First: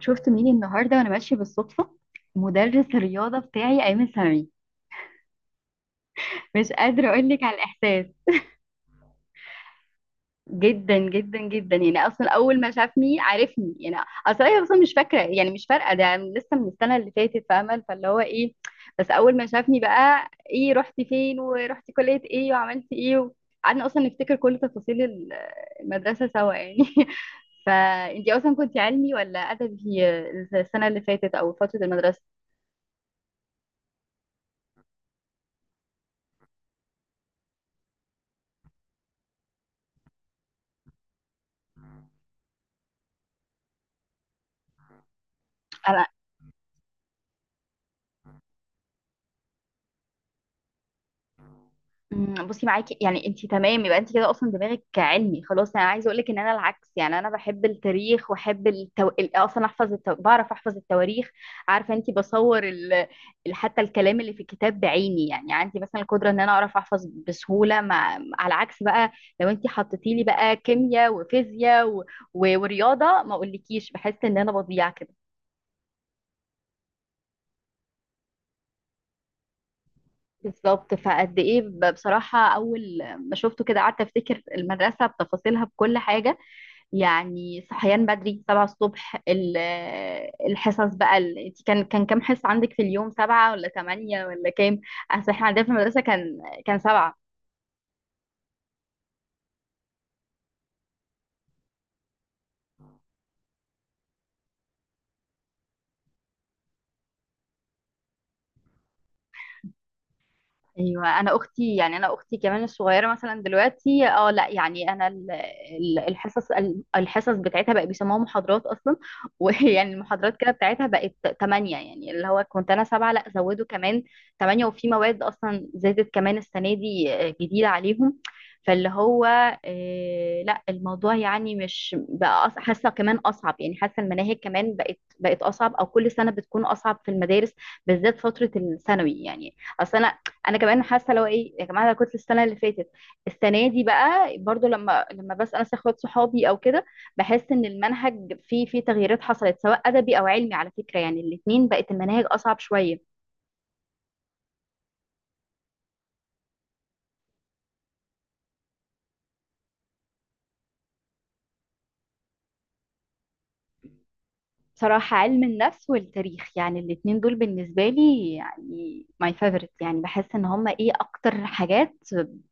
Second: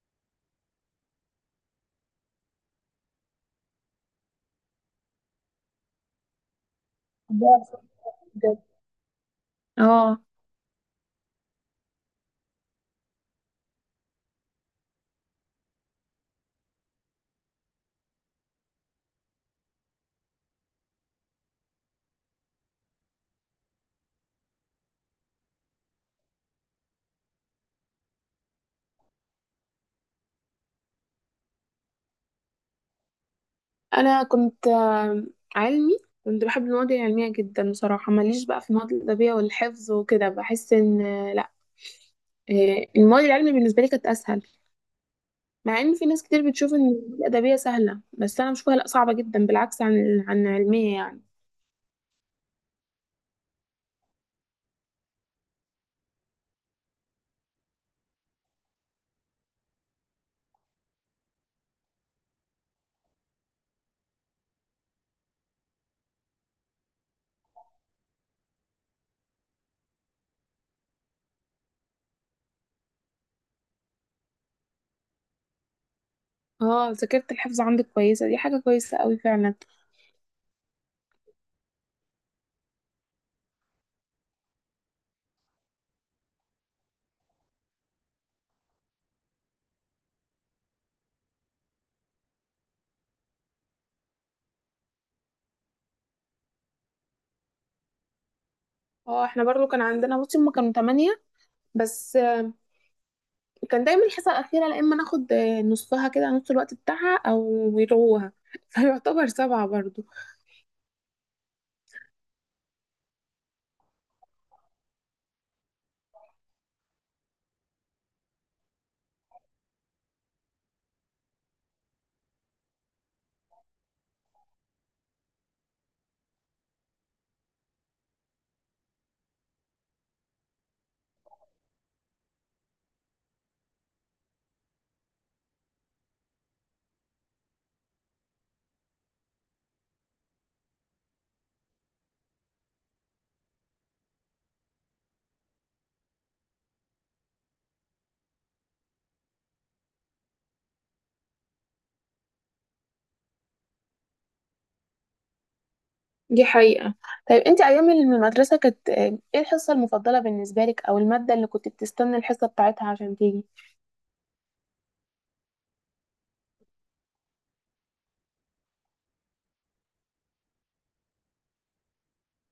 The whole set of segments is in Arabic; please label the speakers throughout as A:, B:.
A: شفت مين النهارده وانا ماشيه بالصدفه. مدرس الرياضه بتاعي ايمن سمير. مش قادره اقول لك على
B: بحبها
A: الاحساس.
B: بجد. اه،
A: جدا جدا جدا، يعني اصلا اول ما شافني عرفني يعني. اصلا هي اصلا مش فاكره، يعني مش فارقه، ده لسه من السنه اللي فاتت، فاهمه؟ فاللي هو ايه، بس اول ما شافني بقى، ايه رحتي فين ورحتي كليه ايه وعملتي ايه؟ قعدنا اصلا نفتكر كل تفاصيل المدرسه سوا يعني فانتي اصلا كنتي علمي ولا ادبي؟ السنه اللي فاتت او فتره المدرسه.
B: انا كنت علمي. كنت بحب المواد العلميه جدا بصراحه، ماليش بقى في المواد الادبيه والحفظ وكده. بحس ان لا. المواد العلميه بالنسبه لي كانت اسهل. مع ان في ناس كتير بتشوف ان الادبيه سهله، بس انا بشوفها لا، صعبه جدا بالعكس عن علميه يعني.
A: بصي، معاكي يعني، انت تمام. يبقى انت كده اصلا دماغك علمي خلاص. انا عايزه اقول لك ان انا العكس يعني، انا بحب التاريخ، واحب اصلا بعرف احفظ التواريخ. عارفه انت، بصور حتى الكلام اللي في الكتاب بعيني، يعني عندي مثلا القدره ان انا اعرف احفظ بسهوله على عكس بقى. لو انت حطيتي لي بقى كيمياء وفيزياء ورياضه، ما اقولكيش، بحس ان انا بضيع كده.
B: اه، ذاكره الحفظ عندك كويسه، دي حاجه كويسه قوي فعلا.
A: بالظبط. فقد ايه بصراحه، اول ما شفته كده، قعدت افتكر المدرسه بتفاصيلها، بكل حاجه. يعني صحيان بدري، 7 الصبح. الحصص بقى، انت كان كام حصة عندك في اليوم؟ 7 ولا 8 ولا كام؟ أصل احنا عندنا في المدرسة كان، 7.
B: اه احنا برضو كان عندنا، بصي هما كانوا تمانية بس كان دايما الحصه الاخيره لا، اما ناخد نصها كده، نص الوقت بتاعها او يلغوها فيعتبر سبعه برضو.
A: ايوه، انا اختي يعني، انا اختي كمان الصغيره مثلا دلوقتي، اه لا، يعني انا الحصص بتاعتها بقى بيسموها محاضرات اصلا ويعني المحاضرات كده بتاعتها بقت 8، يعني اللي هو كنت انا 7، لا زودوا كمان 8. وفي مواد اصلا زادت كمان السنه دي، جديده عليهم. فاللي هو لا، الموضوع يعني مش بقى حاسه كمان اصعب، يعني حاسه المناهج كمان بقت اصعب، او كل سنه بتكون اصعب في المدارس، بالذات فتره الثانوي يعني. اصل انا، كمان حاسه، لو ايه يا جماعه، انا كنت السنه اللي فاتت، السنه دي بقى برضو، لما بسال ناس، اخوات صحابي او كده، بحس ان المنهج فيه تغييرات حصلت، سواء ادبي او علمي على فكره، يعني الاتنين بقت المناهج اصعب شويه.
B: دي حقيقه. طيب انت ايام المدرسه كانت ايه الحصه المفضله بالنسبه لك، او الماده اللي كنت بتستنى الحصه بتاعتها عشان تيجي؟
A: بصراحة علم النفس والتاريخ، يعني الاتنين دول بالنسبة لي يعني my favorite، يعني بحس ان هما ايه اكتر حاجات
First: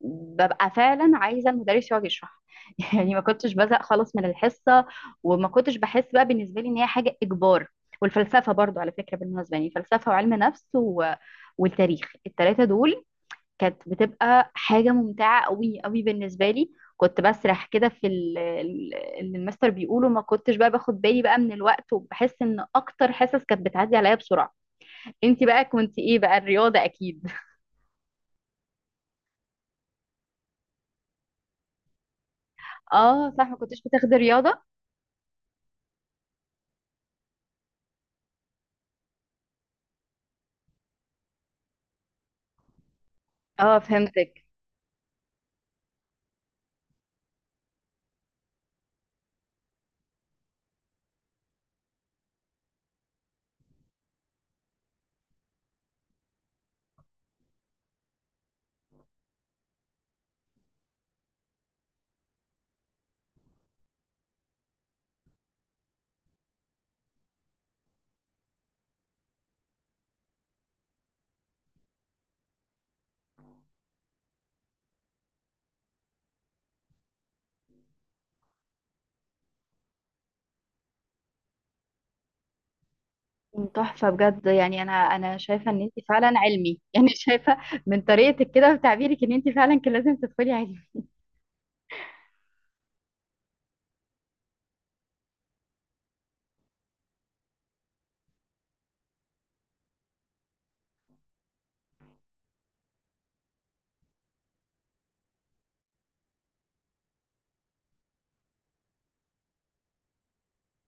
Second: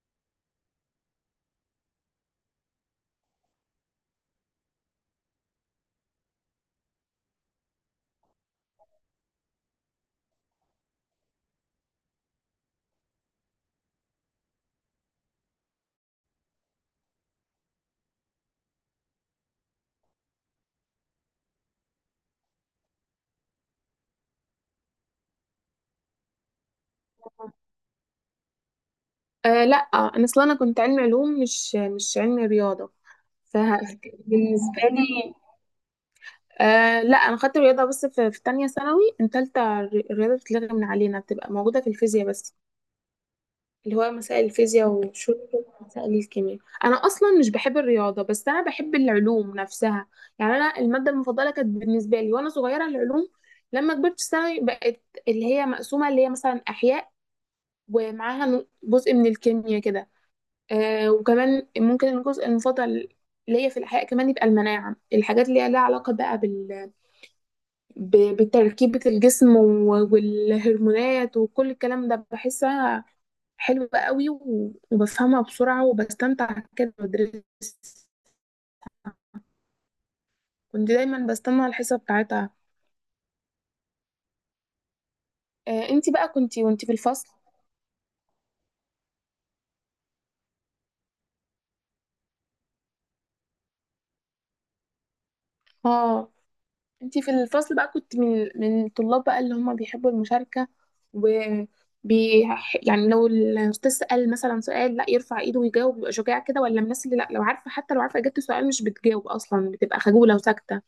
A: ببقى فعلا عايزة المدرس يقعد يشرح يعني ما كنتش بزهق خالص من الحصة، وما كنتش بحس بقى بالنسبة لي ان هي حاجة اجبار. والفلسفة برضو على فكرة، بالمناسبة، يعني فلسفة وعلم نفس والتاريخ، التلاتة دول كانت بتبقى حاجة ممتعة قوي قوي بالنسبة لي. كنت بسرح كده في اللي المستر بيقوله، ما كنتش بقى باخد بالي بقى من الوقت، وبحس ان اكتر حصص كانت بتعدي عليا بسرعة. انتي بقى كنتي ايه بقى؟ الرياضة اكيد.
B: آه لا، انا اصلا انا كنت علمي علوم، مش علمي رياضه.
A: اه صح، ما كنتش بتاخدي رياضة.
B: فبالنسبه لي آه لا، انا خدت رياضه بس في, في تانية ثانوي، ان تالتة الرياضه بتتلغي من علينا، بتبقى موجوده في الفيزياء بس.
A: اه
B: اللي هو
A: فهمتك.
B: مسائل الفيزياء وشوية كده مسائل الكيمياء. أنا أصلا مش بحب الرياضة، بس أنا بحب العلوم نفسها. يعني أنا المادة المفضلة كانت بالنسبة لي وأنا صغيرة العلوم. لما كبرت في ثانوي بقت اللي هي مقسومة، اللي هي مثلا أحياء ومعاها جزء من الكيمياء كده. آه، وكمان ممكن الجزء المفضل ليا في الأحياء كمان يبقى المناعة، الحاجات اللي هي لها علاقة بقى ب... بتركيبة الجسم والهرمونات وكل الكلام ده. بحسها حلوة قوي وبفهمها بسرعة وبستمتع كده بدرس. كنت دايما بستنى الحصة بتاعتها.
A: تحفة بجد، يعني انا شايفة ان
B: آه.
A: انتي
B: انتي بقى
A: فعلا
B: كنتي
A: علمي
B: وانتي في
A: يعني
B: الفصل،
A: شايفة من طريقتك كده وتعبيرك ان انتي فعلا كان لازم تدخلي علم.
B: اه، انتي في الفصل بقى كنت من الطلاب بقى اللي هم بيحبوا المشاركة و بي يعني، لو الأستاذ سأل مثلا سؤال لا، يرفع إيده ويجاوب، بيبقى شجاع كده، ولا من الناس اللي لا، لو عارفة، حتى لو عارفة إجابة السؤال مش بتجاوب أصلا، بتبقى خجولة وساكتة.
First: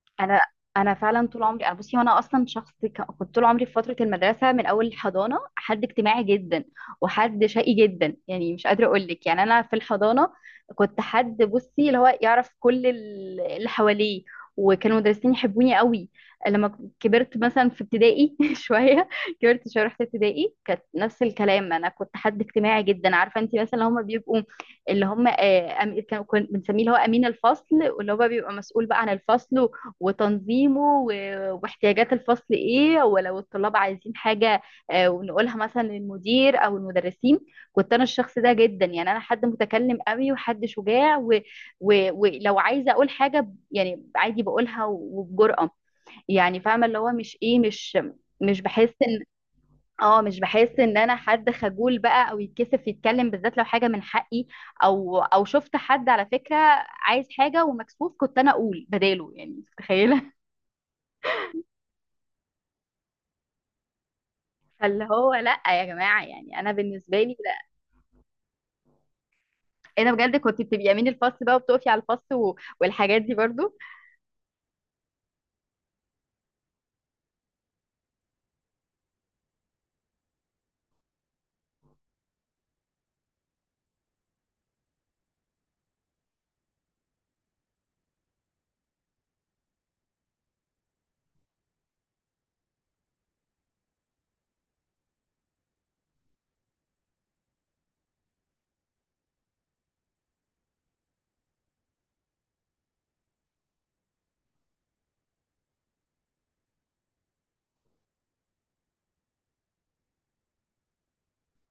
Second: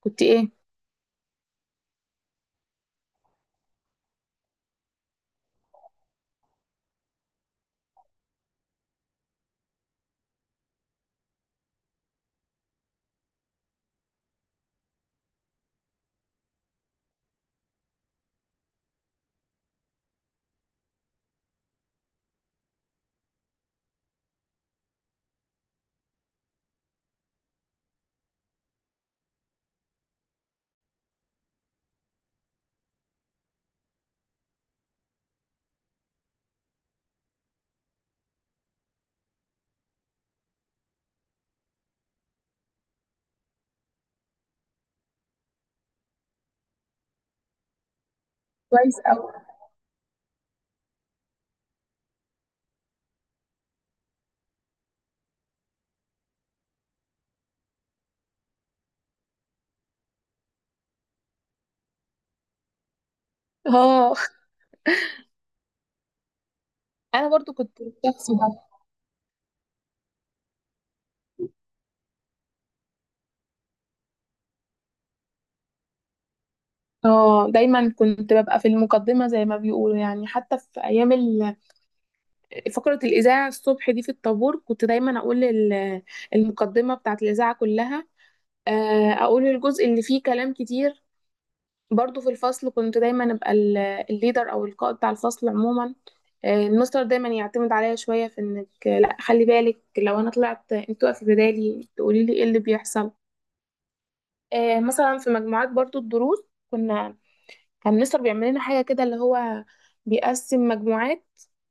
B: كنت
A: انا
B: إيه؟
A: انا فعلا طول عمري، انا بصي، وانا اصلا شخص، كنت طول عمري في فتره المدرسه من اول الحضانه حد اجتماعي جدا، وحد شقي جدا، يعني مش قادره اقول لك، يعني انا في الحضانه كنت حد، بصي، اللي هو يعرف كل اللي حواليه، وكانوا المدرسين يحبوني قوي. لما كبرت مثلا في ابتدائي شويه، كبرت شويه رحت ابتدائي، كانت نفس الكلام، انا كنت حد اجتماعي جدا. عارفه انت، مثلا اللي هم بيبقوا، اللي هم كنا بنسميه اللي هو امين الفصل، واللي هو بيبقى مسؤول بقى عن الفصل وتنظيمه واحتياجات الفصل ايه، ولو الطلاب عايزين حاجة، ونقولها مثلا للمدير او المدرسين. كنت انا الشخص ده جدا، يعني انا حد متكلم قوي وحد شجاع ولو عايزة اقول حاجة يعني، عادي بقولها وبجرأة. يعني فاهمة، اللي هو مش ايه، مش بحس
B: كويس
A: ان،
B: أوي.
A: اه مش بحس ان انا حد خجول بقى، او يتكسف يتكلم، بالذات لو حاجه من حقي، او شفت حد على فكره عايز حاجه ومكسوف، كنت انا اقول بداله، يعني متخيله.
B: اه
A: فاللي هو لا يا جماعه، يعني انا بالنسبه
B: أنا
A: لي
B: برضو
A: لا.
B: كنت الشخص ده.
A: انا بجد كنت بتبقي امين الفصل بقى، وبتقفي على الفصل والحاجات دي برضو.
B: اه، دايما كنت ببقى في المقدمة زي ما بيقولوا يعني. حتى في ايام فقرة الاذاعة الصبح دي في الطابور، كنت دايما اقول المقدمة بتاعت الاذاعة كلها. اقول الجزء اللي فيه كلام كتير. برضو في الفصل كنت دايما ابقى الليدر او القائد بتاع الفصل عموما. المستر دايما يعتمد عليا شوية في انك لا، خلي بالك لو انا طلعت انت تقفي بدالي تقولي لي ايه اللي بيحصل. مثلا في مجموعات برضو الدروس، كنا، كان مستر بيعمل لنا حاجة كده اللي هو بيقسم مجموعات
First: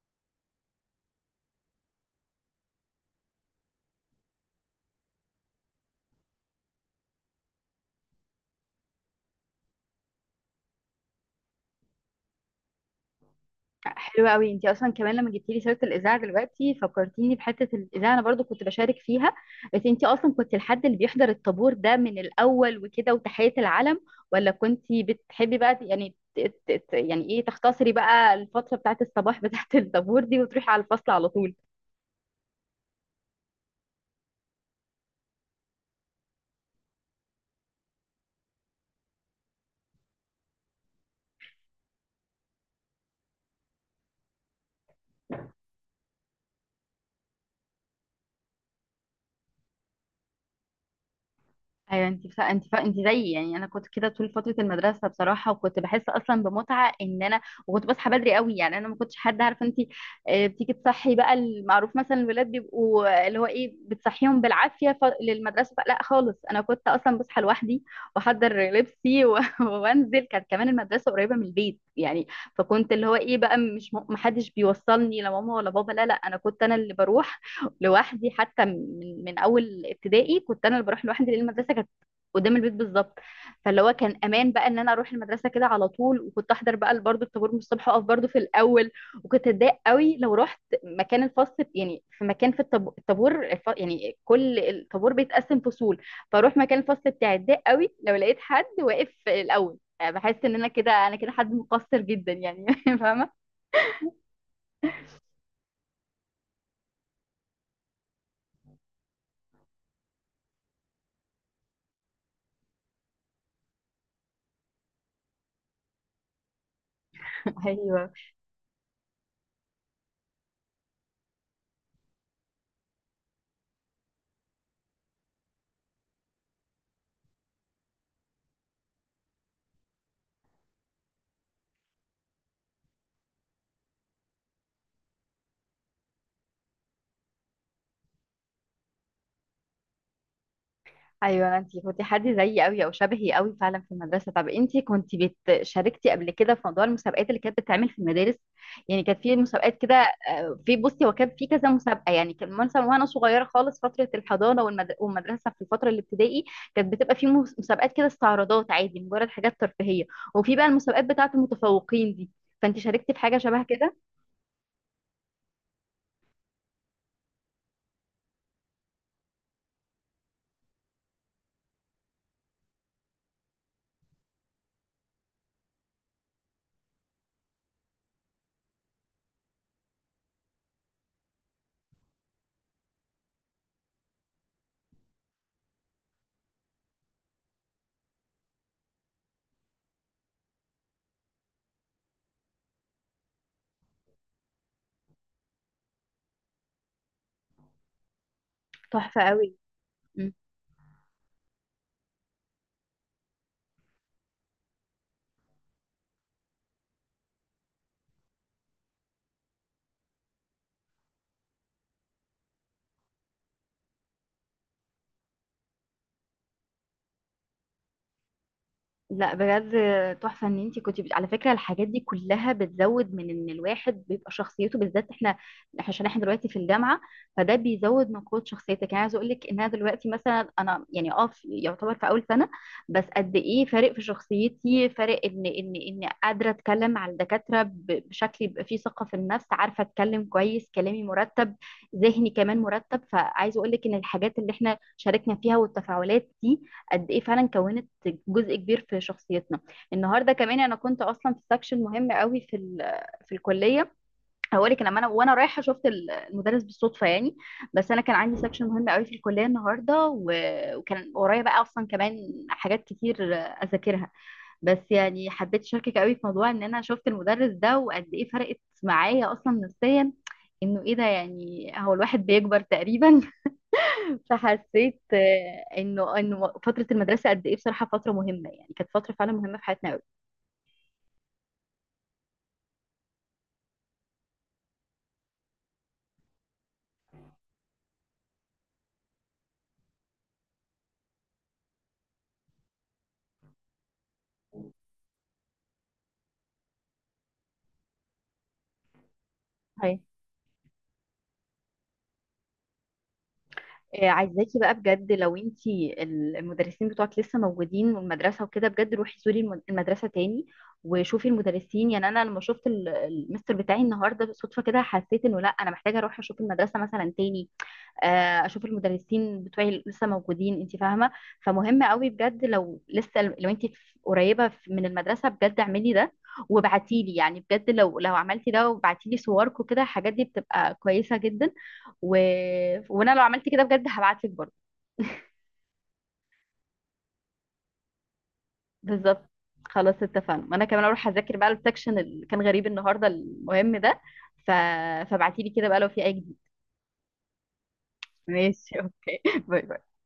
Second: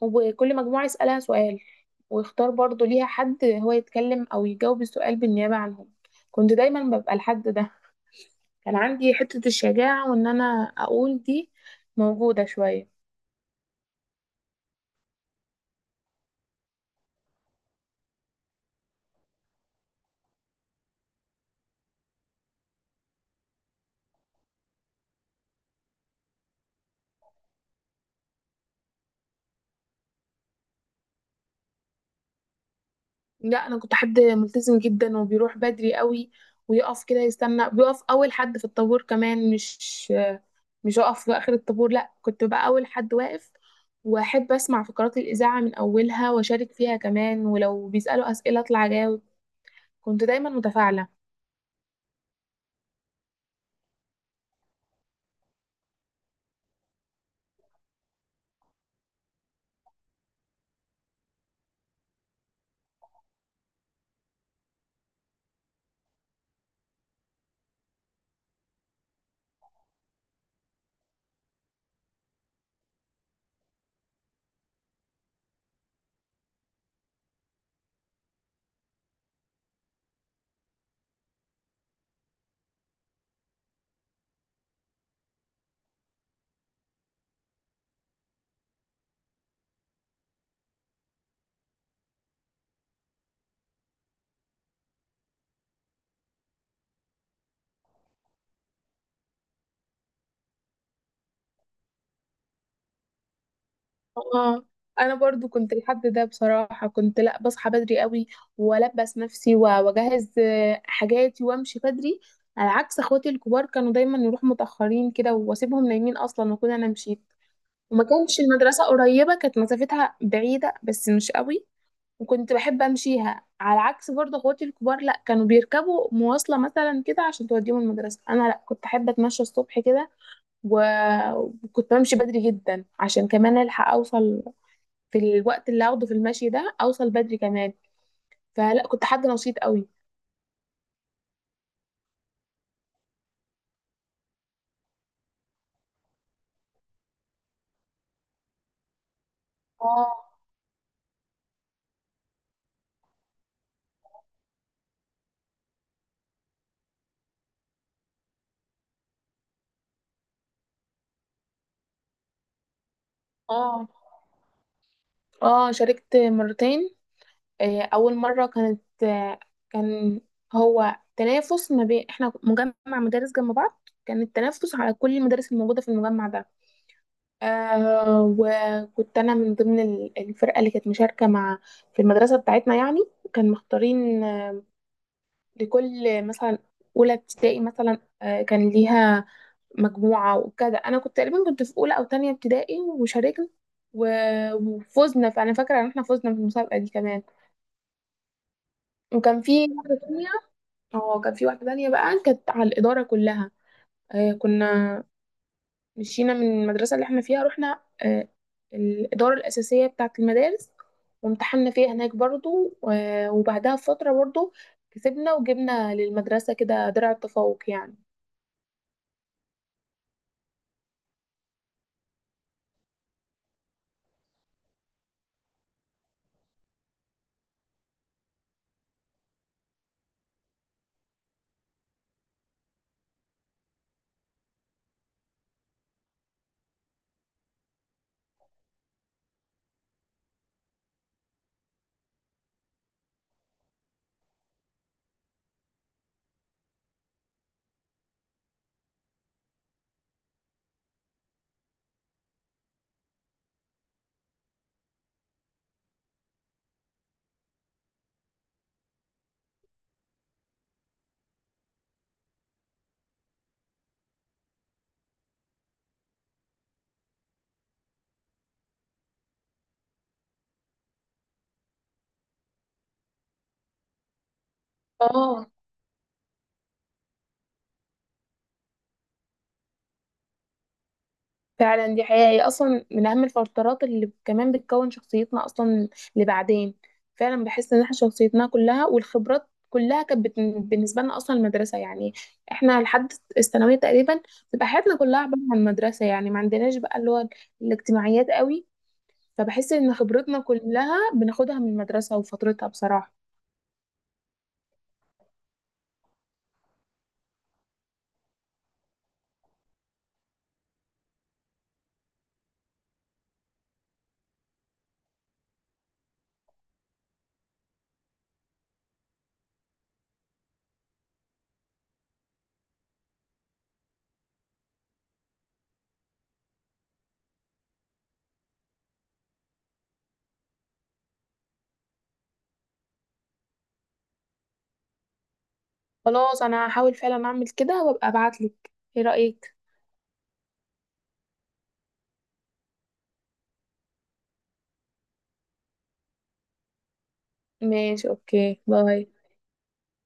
B: وكل مجموعة يسألها سؤال ويختار برضو ليها حد هو يتكلم أو يجاوب السؤال بالنيابة عنهم. كنت دايما ببقى الحد ده. كان عندي حتة الشجاعة وإن أنا أقول دي موجودة شوية.
A: حلوه قوي. انت اصلا كمان لما جبتي لي سيره الاذاعه دلوقتي، فكرتيني بحته الاذاعه. انا برضو كنت بشارك فيها، بس انت اصلا كنت الحد اللي بيحضر الطابور ده من الاول وكده وتحيه العلم، ولا كنت بتحبي بقى، يعني يعني ايه، تختصري بقى الفتره بتاعت الصباح، بتاعت الطابور دي، وتروحي على الفصل على طول؟
B: لا، انا كنت حد ملتزم جدا وبيروح بدري قوي ويقف كده يستنى، بيقف اول حد في الطابور كمان، مش اقف في اخر الطابور، لا كنت بقى اول حد واقف. واحب اسمع فقرات الاذاعه من اولها واشارك فيها كمان، ولو بيسالوا اسئله اطلع اجاوب. كنت دايما متفاعله.
A: ايوه، انت زيي، يعني انا كنت كده طول فتره المدرسه بصراحه، وكنت بحس اصلا بمتعه ان انا. وكنت بصحى بدري قوي، يعني انا ما كنتش حد، عارفه انت، بتيجي تصحي بقى. المعروف مثلا الولاد بيبقوا، اللي هو ايه، بتصحيهم بالعافيه للمدرسه بقى. لا خالص، انا كنت اصلا بصحى لوحدي، واحضر لبسي وانزل. كانت كمان المدرسه قريبه من البيت يعني، فكنت اللي هو ايه بقى، مش محدش بيوصلني، لا ماما ولا بابا. لا لا، انا كنت انا اللي بروح لوحدي، حتى من اول ابتدائي كنت انا اللي بروح لوحدي، لان المدرسه كانت قدام البيت بالظبط. فاللي هو كان امان بقى ان انا اروح المدرسه كده على طول. وكنت احضر بقى برضه الطابور من الصبح، واقف برضه في الاول. وكنت اتضايق قوي لو رحت مكان الفصل، يعني في مكان، في الطابور يعني، كل الطابور بيتقسم فصول، فاروح مكان الفصل بتاعي. اتضايق قوي لو لقيت حد واقف الاول، بحس ان انا كده، حد مقصر جدا يعني فاهمه؟
B: اه. انا برضو كنت لحد ده بصراحه، كنت لا، بصحى بدري قوي والبس نفسي واجهز حاجاتي وامشي بدري على عكس اخواتي الكبار، كانوا دايما يروحوا متاخرين كده واسيبهم نايمين اصلا واكون انا مشيت. وما
A: ايوه
B: كانش المدرسه قريبه، كانت مسافتها بعيده بس مش قوي، وكنت بحب امشيها على عكس برضه اخواتي الكبار، لا كانوا بيركبوا مواصله مثلا كده عشان توديهم المدرسه، انا لا كنت احب اتمشى الصبح كده و- وكنت بمشي بدري جدا عشان كمان الحق اوصل، في الوقت اللي هاخده في المشي ده اوصل بدري كمان. فلا، كنت حد نشيط قوي.
A: ايوه، انتي كنتي حد زيي قوي او شبهي قوي فعلا في المدرسه. طب انتي كنتي شاركتي قبل كده في موضوع المسابقات اللي كانت بتتعمل في المدارس؟ يعني كانت في مسابقات كده.
B: اه.
A: في، بصي، هو كان في كذا مسابقه يعني. كان مثلا وانا صغيره خالص فتره الحضانه والمدرسه في الفتره الابتدائي، كانت بتبقى في مسابقات كده، استعراضات، عادي، مجرد حاجات ترفيهيه. وفي بقى المسابقات بتاعه المتفوقين دي. فانتي شاركتي في حاجه شبه
B: اه،
A: كده.
B: اه شاركت 2 مرتين. اول مره كانت آه، كان هو تنافس ما بين احنا، مجمع مدارس جنب بعض، كان التنافس على كل المدارس الموجوده في المجمع ده. آه، وكنت انا من ضمن الفرقه اللي كانت مشاركه مع في المدرسه بتاعتنا يعني. كان مختارين لكل مثلا اولى ابتدائي مثلا، كان ليها مجموعة وكده. أنا كنت تقريبا كنت في أولى أو تانية ابتدائي وشاركنا وفزنا، فأنا فاكرة إن احنا فزنا في المسابقة دي كمان.
A: تحفه
B: وكان
A: قوي.
B: في واحدة تانية، اه كان في واحدة تانية بقى كانت على الإدارة كلها. آه، كنا مشينا من المدرسة اللي احنا فيها، رحنا آه الإدارة الأساسية بتاعة المدارس وامتحنا فيها هناك برضو. آه، وبعدها بفترة برضو كسبنا وجبنا للمدرسة كده درع التفوق يعني.
A: لا بجد، تحفة ان انتي كنتي بت... على فكرة الحاجات دي كلها بتزود من ان الواحد بيبقى شخصيته، بالذات احنا، عشان احنا دلوقتي في الجامعة، فده بيزود من قوة شخصيتك. يعني عايزة اقول لك ان انا دلوقتي مثلا، انا يعني اه في، يعتبر في اول سنة بس قد ايه فارق في شخصيتي. فارق ان قادرة اتكلم على الدكاترة بشكل يبقى فيه ثقة في النفس، عارفة اتكلم كويس، كلامي مرتب، ذهني كمان مرتب. فعايزة اقول لك ان الحاجات اللي احنا شاركنا فيها والتفاعلات دي، قد ايه فعلا كونت جزء كبير في شخصيتنا. النهارده كمان، انا كنت اصلا في سكشن مهم قوي في في الكليه. هقولك، لما انا وانا رايحه، شفت المدرس بالصدفه يعني. بس انا كان عندي سكشن مهم قوي في الكليه النهارده، وكان ورايا بقى اصلا كمان حاجات كتير اذاكرها. بس يعني حبيت اشاركك قوي في موضوع ان انا شفت المدرس ده، وقد ايه فرقت معايا اصلا نفسيا. انه ايه ده، يعني هو الواحد بيكبر تقريبا. فحسيت
B: اه،
A: انه فتره المدرسه قد ايه بصراحه فتره مهمه، يعني كانت فتره فعلا مهمه في حياتنا قوي.
B: فعلا دي حقيقة، هي أصلا من أهم الفترات اللي كمان بتكون شخصيتنا أصلا لبعدين. فعلا بحس إن احنا شخصيتنا كلها والخبرات كلها كانت بالنسبة لنا أصلا المدرسة يعني. احنا لحد الثانوية تقريبا بتبقى حياتنا كلها عبارة عن المدرسة يعني، ما عندناش بقى اللي هو الاجتماعيات قوي. فبحس إن
A: هاي.
B: خبرتنا كلها بناخدها من المدرسة وفترتها بصراحة.
A: عايزاكي بقى بجد، لو انتي المدرسين بتوعك لسه موجودين والمدرسة وكده، بجد روحي زوري المدرسة تاني وشوفي المدرسين، يعني انا لما شفت المستر بتاعي النهارده صدفة كده، حسيت انه لا، انا محتاجة اروح اشوف المدرسة مثلا تاني، اشوف المدرسين بتوعي اللي لسه موجودين. انت فاهمه؟ فمهم قوي بجد لو انت قريبه من المدرسه، بجد اعملي ده، وابعتي لي. يعني بجد لو عملتي ده وبعتي لي صورك وكده، الحاجات دي بتبقى كويسه جدا. و... وانا لو عملت كده بجد هبعت لك برضه
B: خلاص أنا هحاول فعلا أعمل كده وأبقى أبعتلك. إيه
A: بالظبط.
B: رأيك؟
A: خلاص اتفقنا، وانا كمان اروح اذاكر بقى السكشن اللي كان غريب النهارده، المهم ده. ف... فابعتي لي كده بقى لو في اي جديد.
B: ماشي، أوكي،
A: ماشي
B: باي.
A: اوكي باي باي.